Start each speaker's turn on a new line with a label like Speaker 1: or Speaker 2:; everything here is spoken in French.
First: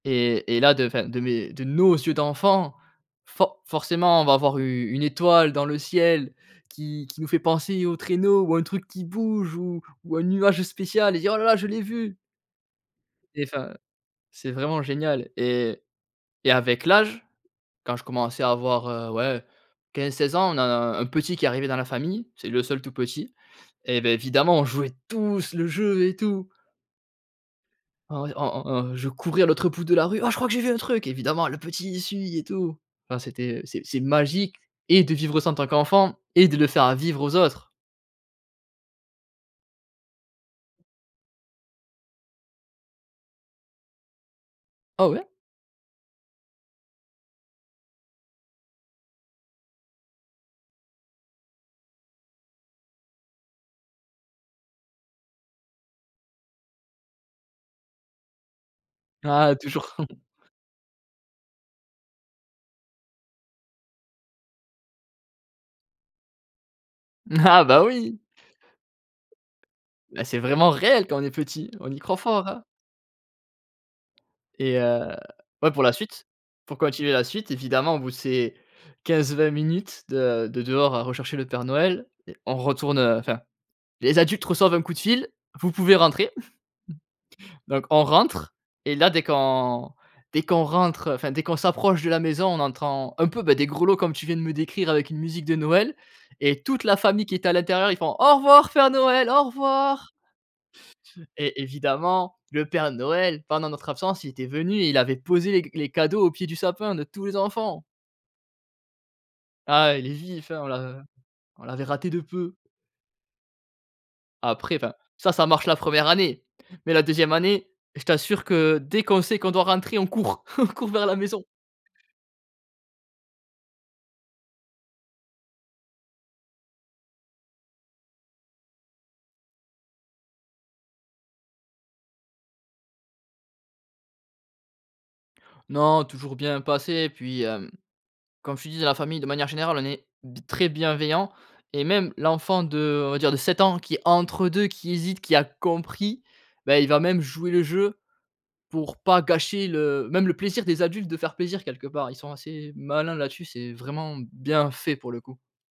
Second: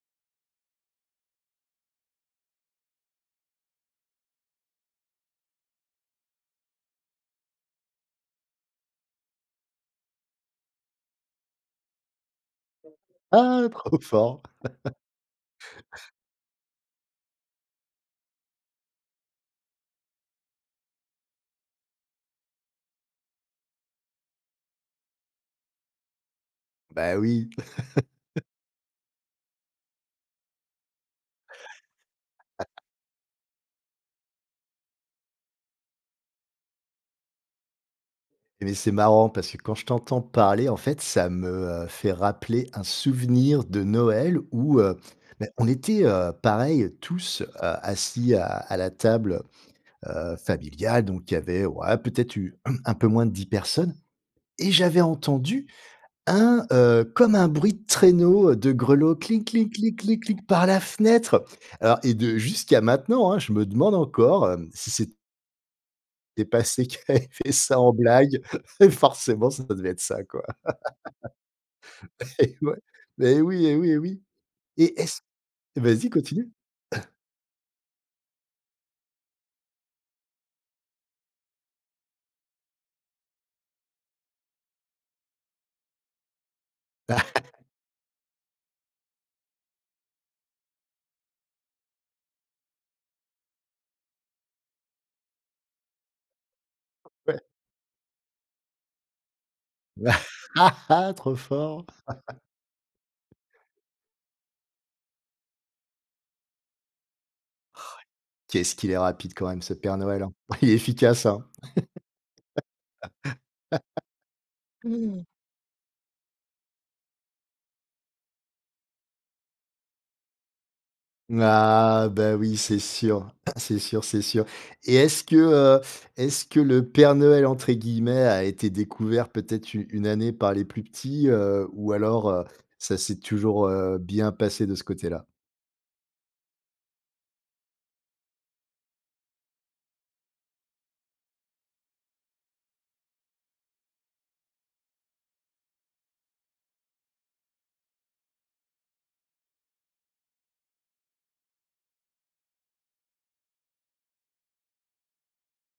Speaker 1: Et et là de enfin, de mes de nos yeux d'enfants, for forcément, on va voir u une étoile dans le ciel qui qui nous fait penser au traîneau ou un truc qui bouge ou ou un nuage spécial et dire: «Oh là là, je l'ai vu!». Et
Speaker 2: Ah,
Speaker 1: enfin,
Speaker 2: trop fort.
Speaker 1: c'est vraiment génial et et avec l'âge, quand je commençais à avoir, heu, ouais, 15-16 ans, on a un petit qui est arrivé dans la famille, c'est le seul tout petit. Et beh, évidemment, on jouait tous le jeu et tout.
Speaker 2: Bah, oui.
Speaker 1: En ouais, en en en je courais à l'autre bout de la rue: «Oh, je crois que j'ai vu un truc!» évidemment le petit, il suit et tout. Enfin, c'était c'est c'est magique et de vivre ça en tant qu'enfant et de le faire à vivre aux autres.
Speaker 2: Mais, c'est marrant parce que quand je t'entends parler, en fait, ça me, heu, fait rappeler un souvenir de Noël où, heu,
Speaker 1: Oh ouais?
Speaker 2: bah, on était, heu, pareil, tous, heu, assis à à la table, heu, heu, familiale. Donc, il y avait, ouais, peut-être eu un peu moins de 10 personnes et j'avais entendu un, heu, comme un bruit de traîneau, heu, de grelots: «clic
Speaker 1: Ah,
Speaker 2: kling
Speaker 1: toujours.
Speaker 2: clic clic clic», par la fenêtre. Alors et de jusqu'à maintenant, hein, je me demande encore, heu, si c'est était passé et qui avait fait
Speaker 1: Ah
Speaker 2: ça
Speaker 1: bah,
Speaker 2: en
Speaker 1: oui.
Speaker 2: blague, forcément ça devait être ça,
Speaker 1: Bah, c'est
Speaker 2: quoi.
Speaker 1: vraiment réel quand on est petit, on y croit fort,
Speaker 2: Et
Speaker 1: hein?
Speaker 2: ouais. Mais oui et oui et oui.
Speaker 1: Et
Speaker 2: Et
Speaker 1: heu,
Speaker 2: est-ce
Speaker 1: ouais, pour la
Speaker 2: vas-y
Speaker 1: suite,
Speaker 2: continue.
Speaker 1: pour continuer la suite, évidemment au bout de ces 15-20 minutes de de dehors à rechercher le Père Noël et on retourne, heu, enfin, les adultes reçoivent un coup de fil: «Vous pouvez rentrer». Donc, on rentre et là, dès qu'on dès qu'on rentre, enfin dès qu'on s'approche de la maison, on entend un peu, bah, des grelots comme tu viens de me décrire avec une musique de Noël et toute la
Speaker 2: O
Speaker 1: famille qui
Speaker 2: Ouais.
Speaker 1: est à l'intérieur, ils font: «Au revoir Père Noël, au revoir!»
Speaker 2: Trop
Speaker 1: et
Speaker 2: fort!
Speaker 1: évidemment, le Père Noël pendant notre absence, il était venu et il avait posé les c les cadeaux au pied du sapin de tous les enfants.
Speaker 2: Qu'est-ce qu'il est rapide quand même ce
Speaker 1: Ah,
Speaker 2: Père
Speaker 1: il est
Speaker 2: Noël, hein?
Speaker 1: vif, hein! On
Speaker 2: Il est
Speaker 1: l'a
Speaker 2: efficace, hein?
Speaker 1: on l'avait raté de peu. Après, enfin, ça, ça marche la 1re année, mais la 2e année, je t'assure que dès qu'on sait qu'on doit rentrer, on court, on court vers la
Speaker 2: M
Speaker 1: maison.
Speaker 2: Ah, bah oui, c'est sûr, c'est sûr, c'est sûr. Et est-ce que, heu, est-ce que le Père Noël, entre guillemets, a été «découvert» peut-être u une année par les plus petits, heu, ou alors, heu, ça s'est toujours, heu, bien passé de ce côté-là?
Speaker 1: Non, toujours bien passé et puis, hem, comme je te disais, la famille de manière générale, on est b très bienveillants et même l'enfant de, on va dire, de 7 ans qui est entre 2, qui hésite, qui a compris, bah, il va même jouer le jeu pour pas gâcher le même le plaisir des adultes, de faire plaisir quelque part. Ils sont assez malins là-dessus, c'est vraiment bien fait, pour le coup.